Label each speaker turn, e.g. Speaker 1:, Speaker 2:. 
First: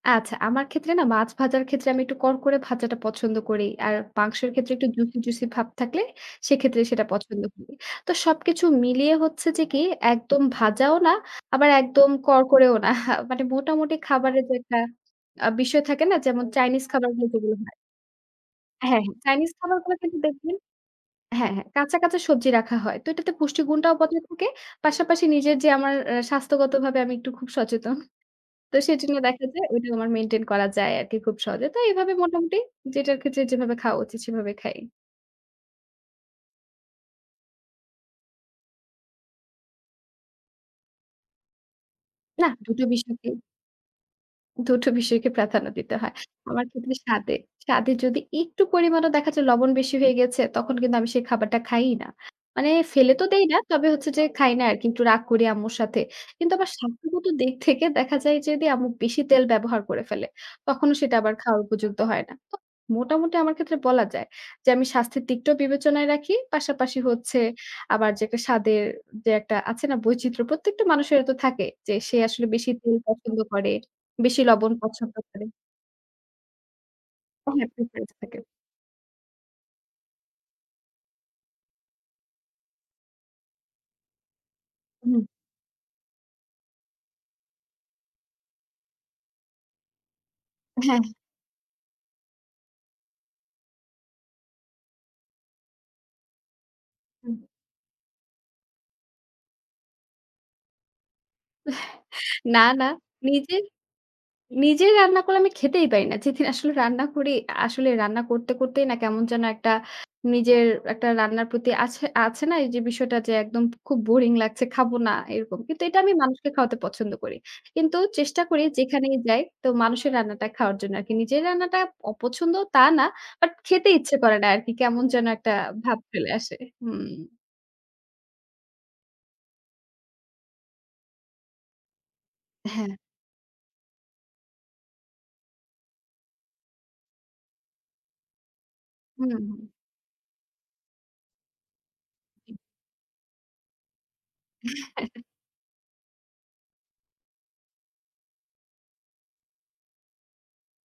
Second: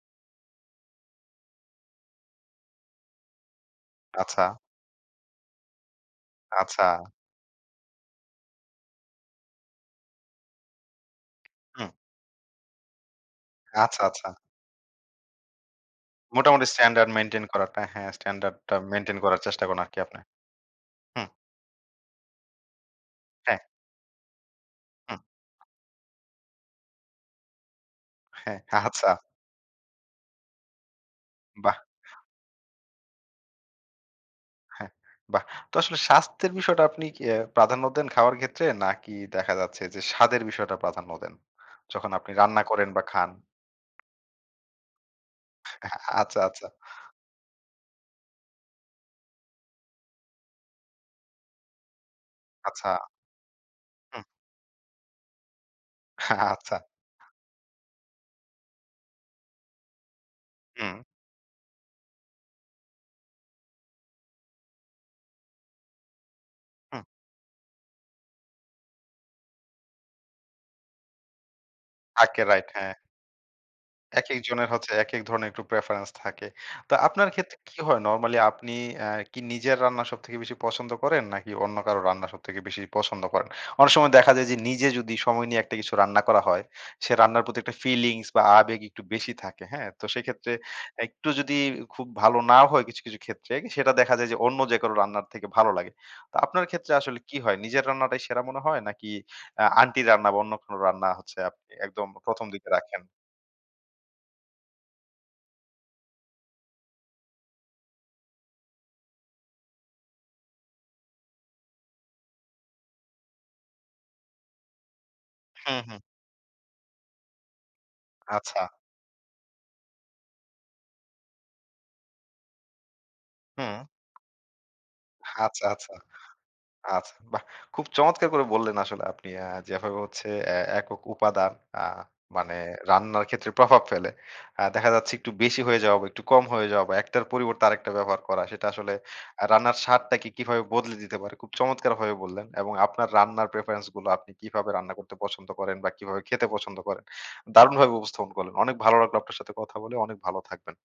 Speaker 1: আচ্ছা, আমার ক্ষেত্রে না মাছ ভাজার ক্ষেত্রে আমি একটু করকরে ভাজাটা পছন্দ করি। আর
Speaker 2: আচ্ছা।
Speaker 1: মাংসের ক্ষেত্রে একটু জুসি, জুসি ভাব থাকলে সেক্ষেত্রে
Speaker 2: আচ্ছা।
Speaker 1: সেটা পছন্দ করি। তো সবকিছু মিলিয়ে হচ্ছে যে কি একদম ভাজাও না, আবার
Speaker 2: হুম।
Speaker 1: একদম করকরেও না। মানে মোটামুটি
Speaker 2: আচ্ছা, আচ্ছা।
Speaker 1: খাবারের যে একটা আ বিষয় থাকে না? যেমন
Speaker 2: মোটামুটি
Speaker 1: চাইনিজ
Speaker 2: স্ট্যান্ডার্ড
Speaker 1: খাবারগুলো
Speaker 2: মেইনটেইন
Speaker 1: যেগুলো হয়।
Speaker 2: করাটা। হ্যাঁ, স্ট্যান্ডার্ড টা
Speaker 1: হ্যাঁ, হ্যাঁ।
Speaker 2: মেইনটেইন করার
Speaker 1: চাইনিজ
Speaker 2: চেষ্টা করেন
Speaker 1: খাবারগুলো
Speaker 2: আরকি
Speaker 1: কিন্তু
Speaker 2: আপনার।
Speaker 1: দেখবেন
Speaker 2: হুম।
Speaker 1: হ্যাঁ, হ্যাঁ কাঁচা, কাঁচা সবজি রাখা হয়। তো এটাতে
Speaker 2: হ্যাঁ।
Speaker 1: পুষ্টিগুণটাও বজায় থাকে।
Speaker 2: হুম।
Speaker 1: পাশাপাশি নিজের যে আমার আ স্বাস্থ্যগতভাবে আমি একটু খুব সচেতন।
Speaker 2: হ্যাঁ,
Speaker 1: তো
Speaker 2: আচ্ছা।
Speaker 1: সেজন্য দেখা যায়, ওটা আমার মেইনটেইন করা যায় আরকি খুব সহজে। তো
Speaker 2: বাহ!
Speaker 1: এভাবে মোটামুটি যেটার ক্ষেত্রে যেভাবে খাওয়া উচিত সেভাবে খাই।
Speaker 2: হ্যাঁ বাহ! তো আসলে স্বাস্থ্যের বিষয়টা আপনি কি অ্যা প্রাধান্য দেন খাওয়ার ক্ষেত্রে? নাকি দেখা যাচ্ছে যে, স্বাদের বিষয়টা প্রাধান্য দেন? যখন আপনি
Speaker 1: নাহ
Speaker 2: রান্না
Speaker 1: দুটো
Speaker 2: করেন বা
Speaker 1: বিষয়কে
Speaker 2: খান?
Speaker 1: দুটো বিষয়কে প্রাধান্য দিতে হয়।
Speaker 2: আচ্ছা,
Speaker 1: আমার
Speaker 2: আচ্ছা।
Speaker 1: ক্ষেত্রে স্বাদে। স্বাদে যদি একটু পরিমাণও দেখা যায়, লবণ বেশি হয়ে গেছে, তখন কিন্তু আমি সেই খাবারটা খাই-ই না। মানে
Speaker 2: আচ্ছা।
Speaker 1: ফেলে তো দেই না। তবে হচ্ছে যে
Speaker 2: হুম।
Speaker 1: খাই না আরকি। একটু রাগ করি আম্মুর সাথে।
Speaker 2: হ্যাঁ,
Speaker 1: কিন্তু আমার
Speaker 2: আচ্ছা।
Speaker 1: স্বাস্থ্যগত দিক থেকে দেখা যায় যদি আম্মু বেশি তেল ব্যবহার করে। তখনো
Speaker 2: হুম।
Speaker 1: সেটা আবার খাওয়ার উপযুক্ত হয় না। মোটামুটি আমার ক্ষেত্রে বলা যায় যে, আমি স্বাস্থ্যের দিকটাও বিবেচনায় রাখি। পাশাপাশি
Speaker 2: হুম।
Speaker 1: হচ্ছে আবার যেটা স্বাদের যে একটা আছে না বৈচিত্র্য। প্রত্যেকটা মানুষেরও তো থাকে যে, সে
Speaker 2: থাকে
Speaker 1: আসলে
Speaker 2: রাইট
Speaker 1: বেশি
Speaker 2: হ্যাঁ।
Speaker 1: তেল পছন্দ করে।
Speaker 2: একেক
Speaker 1: বেশি
Speaker 2: জনের
Speaker 1: লবণ
Speaker 2: হচ্ছে
Speaker 1: পছন্দ
Speaker 2: একেক
Speaker 1: করে।
Speaker 2: ধরনের একটু প্রেফারেন্স থাকে। তো আপনার ক্ষেত্রে কি হয় নরমালি
Speaker 1: [unintelligible]
Speaker 2: আপনি অ্যা কি নিজের রান্না সবথেকে বেশি পছন্দ করেন? নাকি অন্য কারো রান্না সবথেকে বেশি পছন্দ করেন? অনেক সময় দেখা যায় যে, নিজে যদি
Speaker 1: হুম।
Speaker 2: সময় নিয়ে একটা কিছু রান্না করা হয় সে রান্নার প্রতি একটা ফিলিংস বা আবেগ একটু বেশি থাকে। হ্যাঁ? তো সেক্ষেত্রে
Speaker 1: হ্যাঁ।
Speaker 2: একটু যদি খুব ভালো না হয় কিছু, কিছু ক্ষেত্রে সেটা দেখা যায় যে, অন্য যে কারো রান্নার থেকে ভালো লাগে। তো আপনার ক্ষেত্রে আসলে কি
Speaker 1: হুম।
Speaker 2: হয়? নিজের রান্নাটাই সেরা মনে হয় নাকি আ আন্টি রান্না বা অন্য কোনো রান্না হচ্ছে আপনি একদম ১ম
Speaker 1: না,
Speaker 2: দিকে
Speaker 1: না,
Speaker 2: রাখেন?
Speaker 1: নিজে নিজে রান্না করলে আমি খেতেই পারি না। যেদিন আসলে রান্না করি আসলে রান্না করতে, করতেই না কেমন যেন একটা নিজের একটা রান্নার প্রতি আছে, আছে না এই যে বিষয়টা যে একদম খুব বোরিং লাগছে। খাবো না এরকম।
Speaker 2: হুম,
Speaker 1: কিন্তু এটা
Speaker 2: হুম।
Speaker 1: আমি মানুষকে খাওয়াতে পছন্দ করি। কিন্তু চেষ্টা
Speaker 2: আচ্ছা।
Speaker 1: করি যেখানেই যাই তো মানুষের রান্নাটা খাওয়ার জন্য আরকি। নিজের রান্নাটা অপছন্দ তা না। বাট
Speaker 2: হুম।
Speaker 1: খেতে ইচ্ছে করে না আরকি। কেমন যেন একটা
Speaker 2: আচ্ছা, আচ্ছা।
Speaker 1: ভাব ফেলে আসে, হুম।
Speaker 2: আচ্ছা বাহ! খুব চমৎকার করে বললেন আসলে আপনি আ যেভাবে হচ্ছে এ একক উপাদান আ মানে
Speaker 1: হ্যাঁ।
Speaker 2: রান্নার ক্ষেত্রে প্রভাব ফেলে আ দেখা যাচ্ছে, একটু বেশি হয়ে যাওয়া বা একটু কম হয়ে যাওয়া বা একটার পরিবর্তে আরেকটা ব্যবহার করা, সেটা আসলে
Speaker 1: হুম।
Speaker 2: রান্নার স্বাদটাকে কিভাবে বদলে দিতে পারে, খুব চমৎকারভাবে বললেন এবং আপনার রান্নার প্রেফারেন্স গুলো আপনি কিভাবে রান্না করতে পছন্দ করেন বা কিভাবে খেতে পছন্দ করেন। দারুণভাবে উপস্থাপন করলেন। অনেক ভালো লাগলো আপনার সাথে কথা বলে, অনেক ভালো থাকবেন।